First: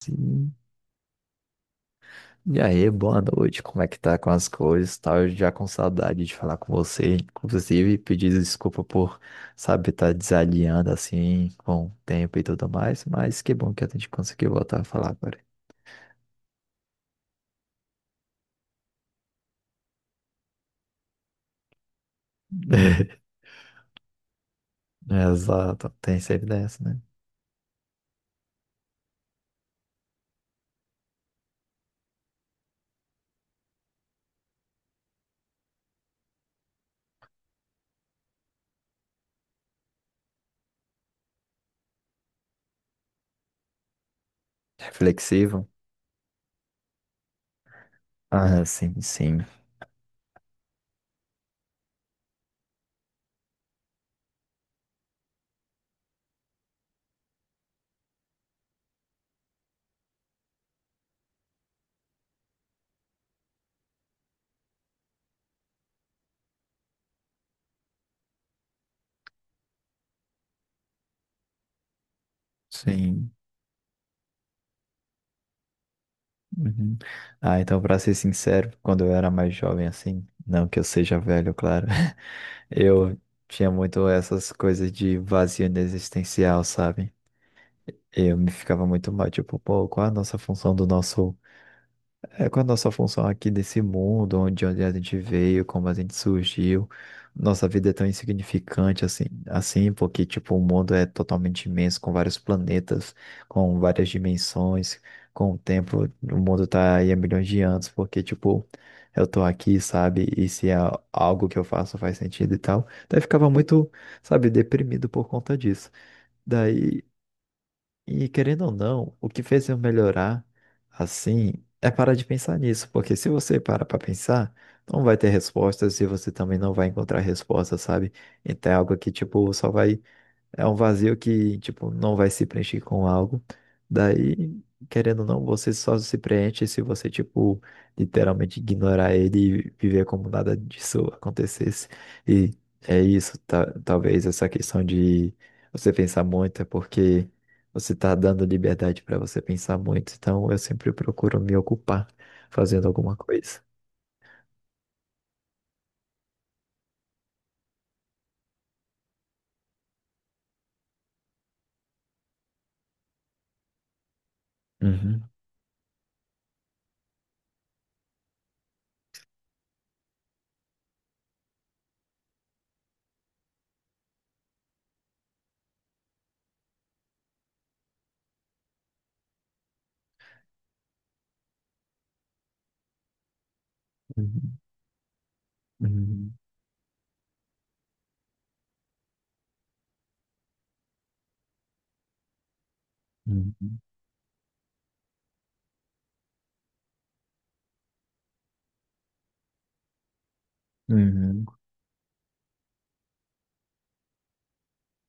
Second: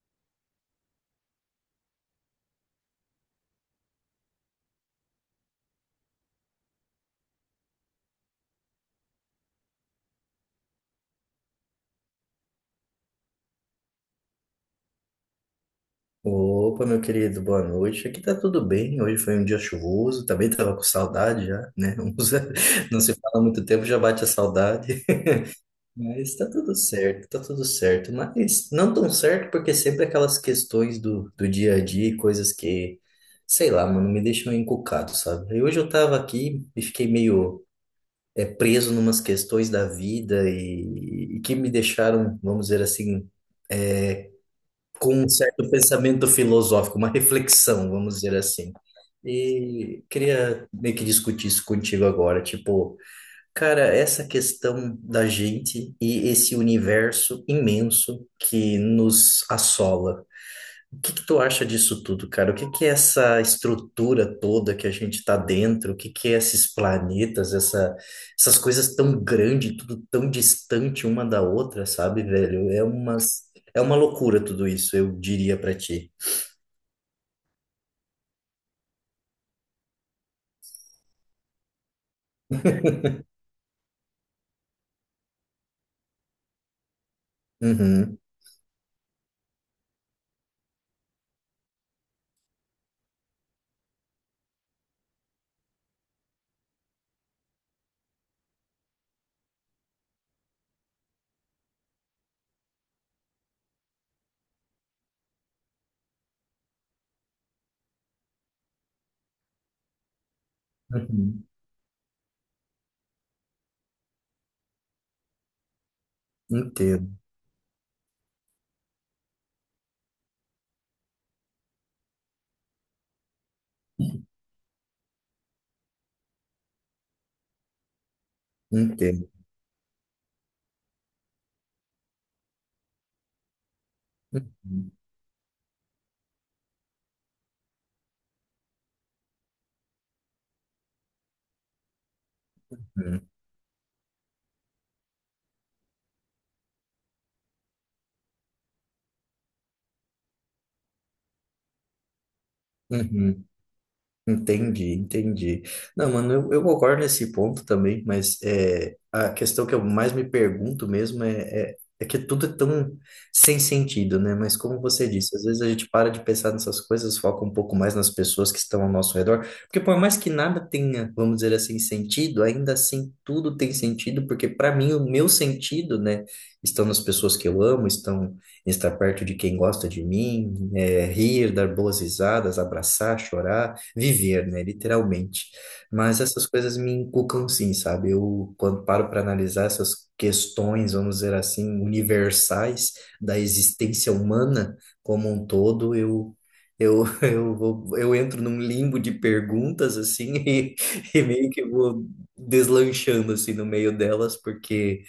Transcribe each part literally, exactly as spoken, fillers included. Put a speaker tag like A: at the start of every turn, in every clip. A: Sim. E aí, boa noite, como é que tá com as coisas? Tá, eu já com saudade de falar com você, inclusive pedir desculpa por, sabe, estar desalinhando assim com o tempo e tudo mais, mas que bom que a gente conseguiu voltar a falar agora.
B: Opa, meu querido, boa noite. Aqui tá tudo bem. Hoje foi um dia chuvoso, também tava com saudade já, né? Uns- Não se fala há muito tempo, já bate a saudade.
A: Exato, tem
B: Mas
A: sempre
B: tá tudo
A: dessa, né?
B: certo, tá tudo certo. Mas não tão certo, porque sempre aquelas questões do, do dia a dia, e coisas que, sei lá, mano, me deixam encucado, sabe? E hoje eu tava aqui e fiquei meio é, preso numas questões da vida e, e que me deixaram, vamos dizer assim, com um
A: Reflexivo?
B: certo pensamento filosófico, uma reflexão, vamos dizer
A: Ah,
B: assim.
A: sim, sim,
B: E queria meio que discutir isso contigo agora, tipo, cara, essa questão da gente e esse universo imenso que nos assola. O que que tu acha disso tudo, cara? O que que é essa estrutura toda que a gente está dentro? O que que é esses planetas, essa, essas coisas tão grandes, tudo tão distante uma da outra, sabe, velho? É
A: sim.
B: umas, é uma loucura tudo isso, eu diria pra ti.
A: Uhum. Ah, então, pra ser sincero, quando eu era mais jovem assim, não que eu seja velho, claro. Eu tinha muito essas coisas de vazio existencial, sabe?
B: Uhum,
A: Eu me ficava muito mal, tipo, pô, qual é a nossa função do nosso. É com a nossa função aqui desse mundo, onde, onde a gente veio, como a gente surgiu. Nossa vida é tão insignificante assim, assim, porque tipo, o mundo é totalmente imenso, com vários planetas, com várias dimensões, com o tempo, o mundo tá aí há milhões de anos, porque tipo, eu tô aqui, sabe? E se é
B: uhum.
A: algo que eu faço faz sentido e tal. Daí eu ficava muito, sabe, deprimido por conta disso. Daí
B: Entendo,
A: e querendo ou não, o que fez eu melhorar assim é parar de pensar nisso, porque se você para para pensar, não vai ter respostas e você também não vai encontrar respostas, sabe? Então é algo que
B: entendo.
A: tipo só vai é um vazio que, tipo, não vai se preencher com algo. Daí,
B: Uhum,
A: querendo ou não, você só se preenche se você, tipo, literalmente ignorar ele e viver como nada disso acontecesse. E é
B: uhum,
A: isso, ta- talvez essa questão de você pensar muito é porque você tá dando liberdade para você pensar muito. Então, eu sempre procuro me ocupar fazendo alguma
B: uhum.
A: coisa.
B: Entendi, entendi. Não, mano, eu, eu concordo nesse ponto também, mas é, a questão que eu mais me pergunto mesmo é, é, é que tudo é tão sem sentido, né? Mas como você
A: Uhum,
B: disse, às vezes a gente para de pensar nessas coisas, foca um pouco mais nas pessoas que estão ao nosso redor, porque por mais que nada tenha, vamos dizer assim, sentido, ainda assim tudo tem sentido, porque para mim o meu sentido, né, estão nas pessoas que eu amo, estão em estar perto de quem gosta de mim, é, rir, dar boas risadas, abraçar, chorar, viver,
A: uhum,
B: né, literalmente. Mas
A: uhum,
B: essas coisas me inculcam sim, sabe? Eu, quando paro para analisar essas questões, vamos dizer assim, universais da
A: uhum,
B: existência humana como um todo, eu eu eu vou, eu entro num limbo de perguntas assim e, e
A: uhum,
B: meio que vou deslanchando assim no meio delas, porque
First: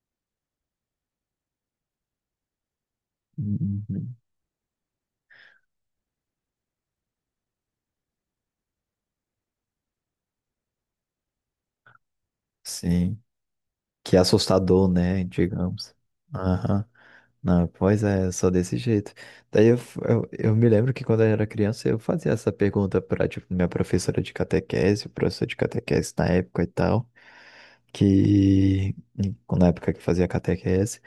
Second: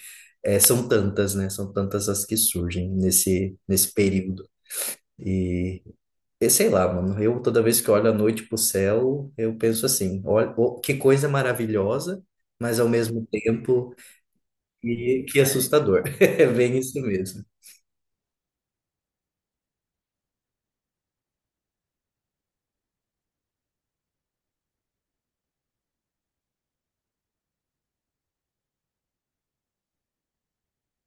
B: é, são tantas, né? São tantas as que surgem nesse nesse
A: uhum.
B: período. Eu sei lá, mano. Eu toda vez que olho à noite pro céu, eu penso assim: olha, ô, que coisa maravilhosa, mas ao
A: Sim.
B: mesmo tempo
A: Que é assustador, né?
B: que, que
A: Digamos.
B: assustador. É bem
A: Aham.
B: isso mesmo.
A: Não, pois é, só desse jeito. Daí eu, f- eu, eu me lembro que quando eu era criança eu fazia essa pergunta para tipo, minha professora de catequese, o professor de catequese na época e tal, que na época que fazia catequese,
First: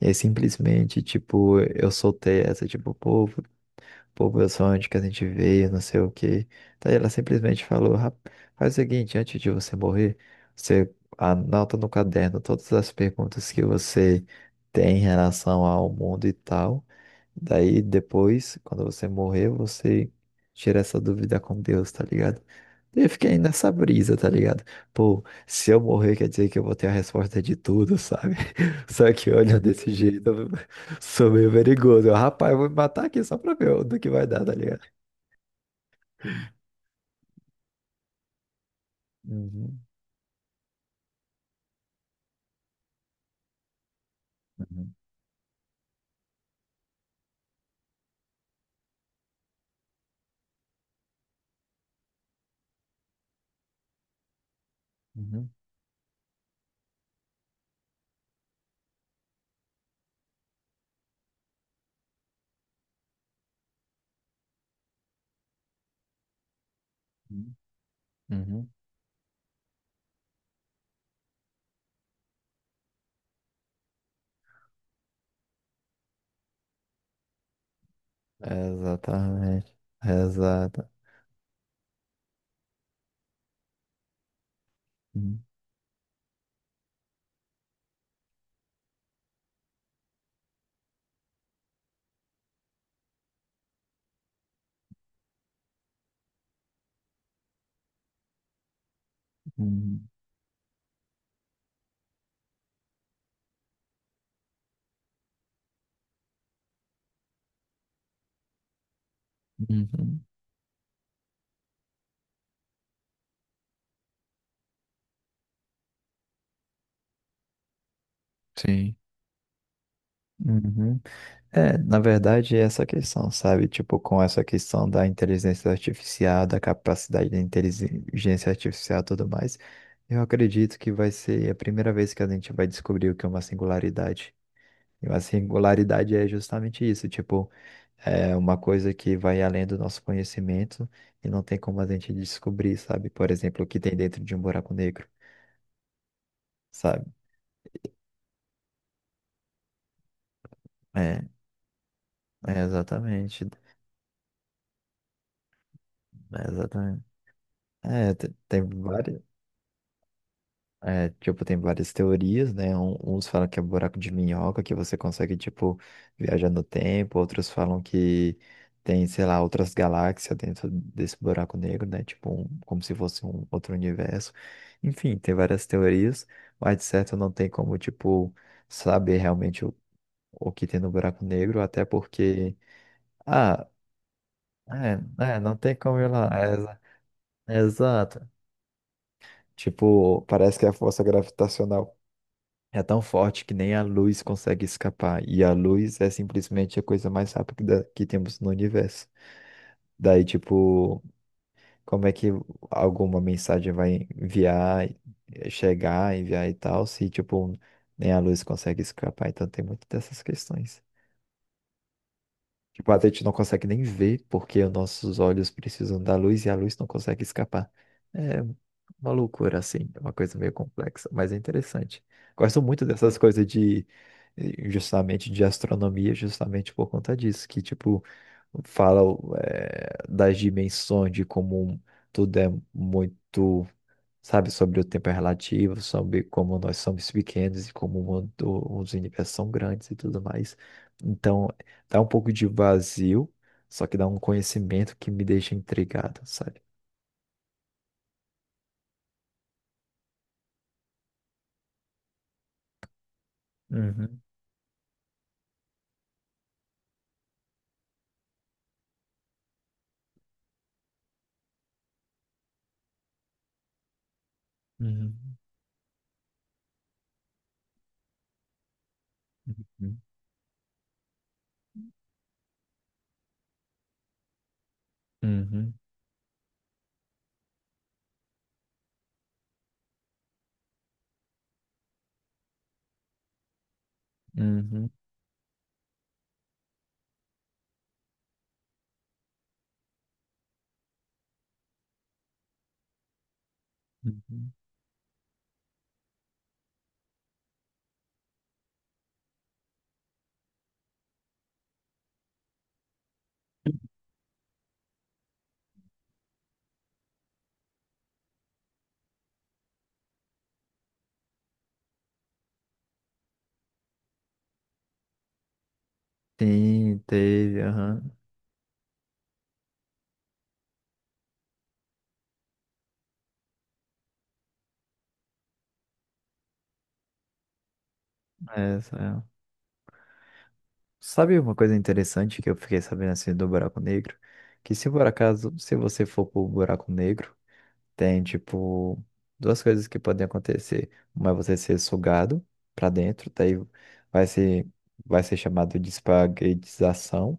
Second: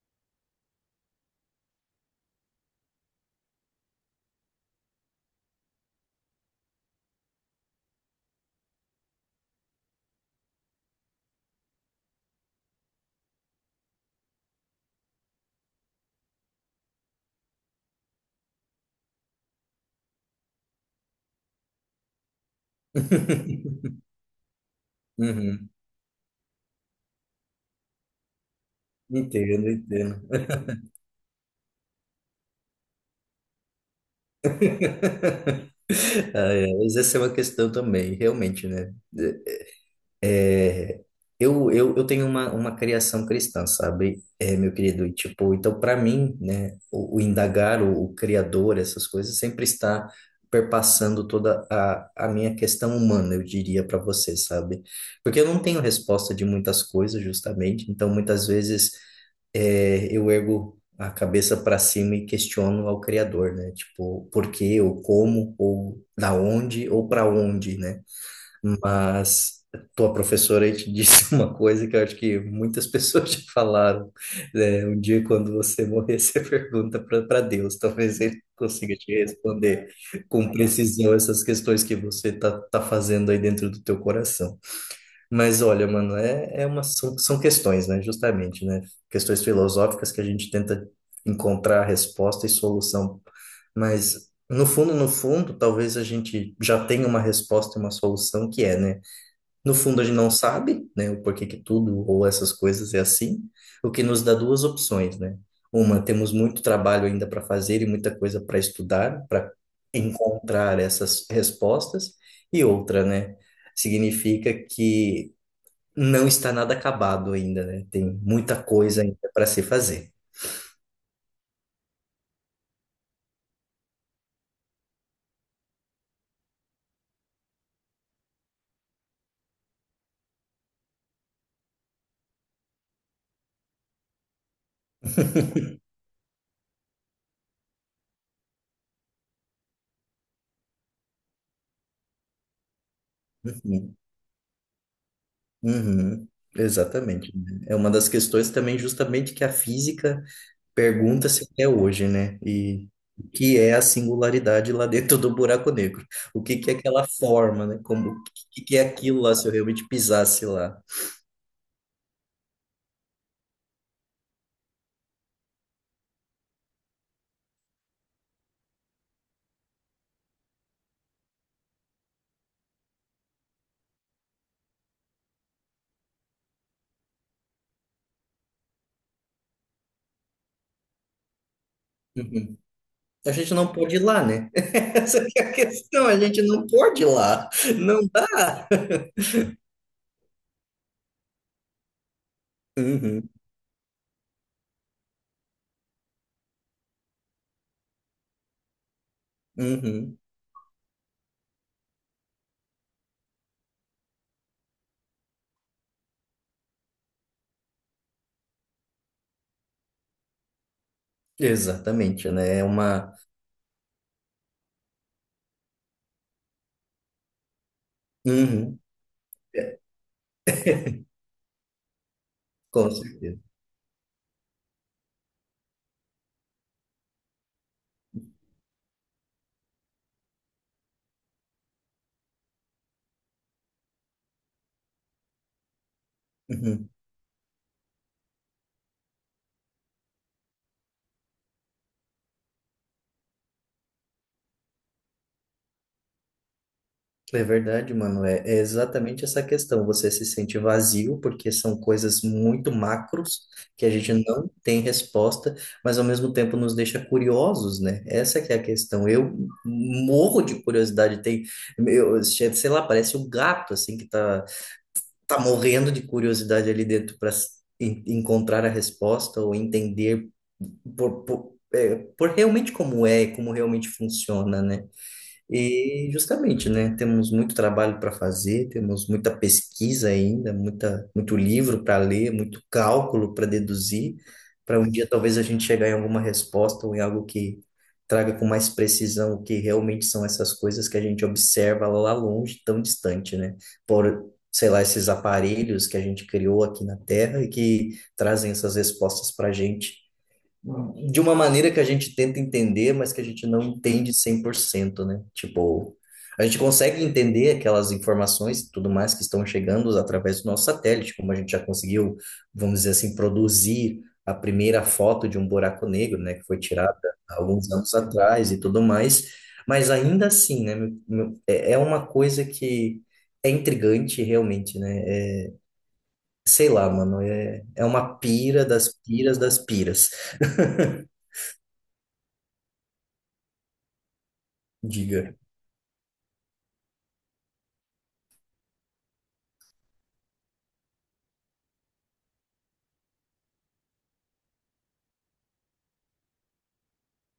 A: e aí simplesmente, tipo, eu soltei essa, tipo, pô, pô, meu sonho de que a gente veio, não sei o quê. Daí ela simplesmente falou, "Rap- faz o seguinte, antes de você morrer, você anota no caderno todas as perguntas que você tem em relação ao mundo e tal. Daí depois, quando você morrer, você tira essa dúvida com Deus, tá ligado? Daí eu fiquei nessa brisa, tá ligado? Pô,
B: Uhum.
A: se eu morrer, quer dizer que eu vou ter a resposta de tudo, sabe? Só que olha,
B: Entendo,
A: desse
B: entendo.
A: jeito, eu sou meio perigoso. Eu, rapaz, eu vou me matar aqui só pra ver do que vai dar, tá ligado?
B: Ah, é, mas essa é uma questão também, realmente, né?
A: Uhum,
B: É, eu, eu, eu tenho uma, uma criação cristã, sabe, é, meu
A: uhum,
B: querido? E, tipo, então, para mim, né, o, o indagar, o, o Criador, essas coisas, sempre está perpassando toda a, a minha questão humana, eu diria para você, sabe? Porque eu
A: uhum,
B: não tenho resposta de muitas coisas, justamente, então, muitas vezes, é, eu ergo a cabeça para cima e questiono ao Criador, né? Tipo, por quê, ou como, ou da onde, ou para
A: uhum,
B: onde, né?
A: uhum.
B: Mas tua professora aí te disse uma coisa que eu acho que muitas pessoas já falaram, né? Um dia, quando você morrer, você pergunta para Deus. Talvez ele consiga te
A: Exatamente.
B: responder com
A: Exato.
B: precisão essas questões que você tá, tá fazendo aí dentro do teu coração.
A: Uhum,
B: Mas olha, mano, é, é uma, são, são questões, né? Justamente, né? Questões filosóficas que a gente tenta encontrar resposta e solução. Mas, no fundo, no fundo, talvez a gente já tenha uma resposta e uma solução que é, né? No fundo, a
A: uhum,
B: gente não sabe, né, o porquê que tudo ou essas coisas é assim, o que nos dá duas opções, né? Uma, temos muito trabalho ainda para fazer e muita coisa para estudar, para
A: uhum.
B: encontrar essas respostas, e outra, né, significa que não está nada acabado ainda, né? Tem muita
A: Sim.
B: coisa ainda para se fazer.
A: Uhum. É, na verdade, é essa questão, sabe? Tipo, com essa questão da inteligência artificial, da capacidade da inteligência artificial e tudo mais, eu acredito que vai ser a primeira vez que a gente vai descobrir o que é uma singularidade. E uma singularidade é justamente isso, tipo, é uma coisa que vai além do nosso conhecimento e não tem como a gente descobrir, sabe? Por exemplo, o que tem
B: Uhum,
A: dentro de um buraco negro,
B: uhum,
A: sabe?
B: exatamente, né? É uma das questões também, justamente, que a física
A: É,
B: pergunta-se até hoje, né?
A: é
B: E o
A: exatamente,
B: que é a singularidade lá dentro do buraco negro? O
A: é
B: que que é
A: exatamente.
B: aquela forma, né? Como,
A: É,
B: o
A: te- tem
B: que que é aquilo
A: várias.
B: lá se eu realmente pisasse lá?
A: É, tipo, tem várias teorias, né? Um- Uns falam que é buraco de minhoca, que você consegue, tipo, viajar no tempo. Outros falam que tem, sei lá, outras galáxias dentro desse buraco negro, né? Tipo, um- como se fosse um outro universo. Enfim, tem várias teorias, mas de certo não tem como, tipo, saber realmente o, o que tem no buraco negro, até porque.
B: Uhum. A gente
A: Ah,
B: não pode ir lá, né? Essa
A: é,
B: que
A: é,
B: é a
A: não tem como
B: questão,
A: ir
B: a
A: lá.
B: gente
A: É,
B: não
A: exa-
B: pode ir lá.
A: é
B: Não
A: exato.
B: dá.
A: Tipo, parece que a força gravitacional. É tão
B: Uhum,
A: forte que nem a luz consegue escapar. E a luz é simplesmente a coisa mais rápida que temos no universo.
B: uhum.
A: Daí, tipo, como é que alguma mensagem vai enviar, eh, chegar, enviar e tal, se, tipo, nem a luz consegue escapar? Então tem muito dessas questões.
B: Exatamente, né? É
A: Tipo, a
B: uma.
A: gente não consegue nem ver porque os nossos olhos precisam da luz e a luz não consegue escapar. É
B: Uhum,
A: uma loucura, assim, é uma coisa meio complexa, mas é interessante. Gosto muito
B: com
A: dessas
B: certeza.
A: coisas de, eh, justamente, de astronomia, justamente por conta disso, que, tipo, fala, eh, das dimensões, de como tudo é muito sabe? Sobre o tempo é relativo, sobre como nós
B: Uhum.
A: somos pequenos e como o mundo, os universos são grandes e tudo mais. Então, dá um pouco de vazio, só que dá um conhecimento que me deixa intrigado, sabe?
B: É verdade, mano. É, é exatamente essa questão. Você se sente vazio porque são coisas muito macros que a gente
A: Uhum,
B: não tem resposta, mas ao mesmo tempo nos deixa curiosos, né? Essa que é a questão. Eu morro de curiosidade. Tem, eu, sei lá, parece um gato assim que tá,
A: uhum,
B: tá morrendo de curiosidade ali dentro para encontrar a resposta ou
A: uhum,
B: entender por, por, é, por realmente como é, como realmente funciona, né?
A: uhum,
B: E justamente, né, temos muito trabalho para fazer, temos muita pesquisa ainda, muita, muito livro para ler, muito cálculo para deduzir, para
A: uhum,
B: um dia talvez a gente chegar em alguma resposta ou em algo que traga com mais precisão o que realmente são essas coisas que a gente observa lá longe, tão distante, né? Por,
A: uhum.
B: sei lá, esses aparelhos que a gente criou aqui na Terra e que trazem essas respostas para a gente de uma maneira que a gente tenta entender, mas que a gente não entende cem por cento, né? Tipo, a gente consegue entender aquelas informações e tudo mais que estão chegando através do nosso satélite, como a gente já conseguiu, vamos dizer assim, produzir a primeira foto de um buraco negro, né, que foi
A: Sim,
B: tirada há
A: teve,
B: alguns anos
A: aham.
B: atrás e tudo mais, mas ainda assim, né, meu- meu- é é uma coisa que é intrigante realmente, né? É, sei lá, mano, é, é uma pira das
A: Essa é.
B: piras das piras.
A: Sabe uma coisa interessante que eu fiquei sabendo assim do buraco negro? Que se por
B: Diga.
A: acaso, se você for pro buraco negro, tem, tipo, duas coisas que podem acontecer. Uma é você ser sugado para dentro, daí vai ser, vai ser chamado de espaguetização,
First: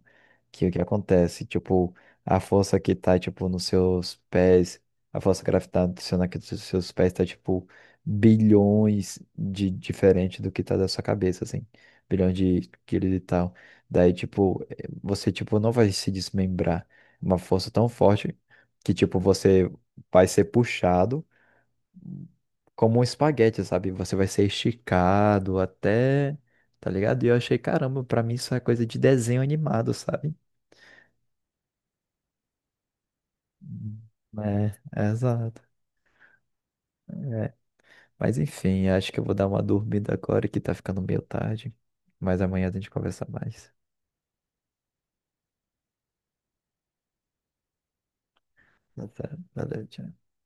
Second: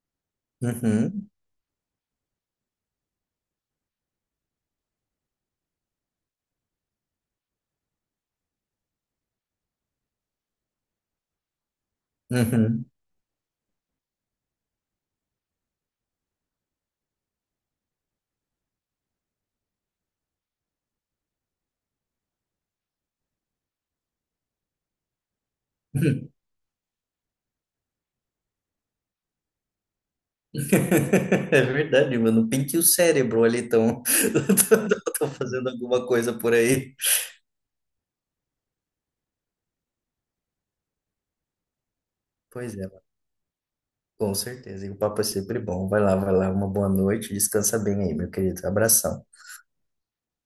A: que é o que
B: Uhum,
A: acontece? Tipo, a força que tá, tipo, nos seus pés, a força gravitacional que dos seus pés tá, tipo, bilhões de diferente do que tá da sua cabeça, assim. Bilhões de
B: uhum.
A: quilos e tal. Daí, tipo, eh, você, tipo, não vai se desmembrar. Uma força tão forte que, tipo, você vai ser puxado como um espaguete, sabe? Você vai ser esticado até, tá ligado? E eu achei, caramba, pra mim isso é coisa de desenho animado, sabe?
B: É verdade, mano. Pinte o cérebro ali,
A: Hum.
B: então.
A: É, é
B: Tô
A: exato.
B: fazendo alguma coisa por aí.
A: É. Mas enfim, acho que eu vou dar uma dormida agora que tá ficando meio tarde. Mas amanhã a
B: Pois é,
A: gente
B: mano.
A: conversa mais.
B: Com certeza. E o papo é sempre bom. Vai lá, vai lá. Uma boa noite. Descansa bem aí, meu querido.
A: Tá
B: Abração.
A: certo. Valeu, tchau.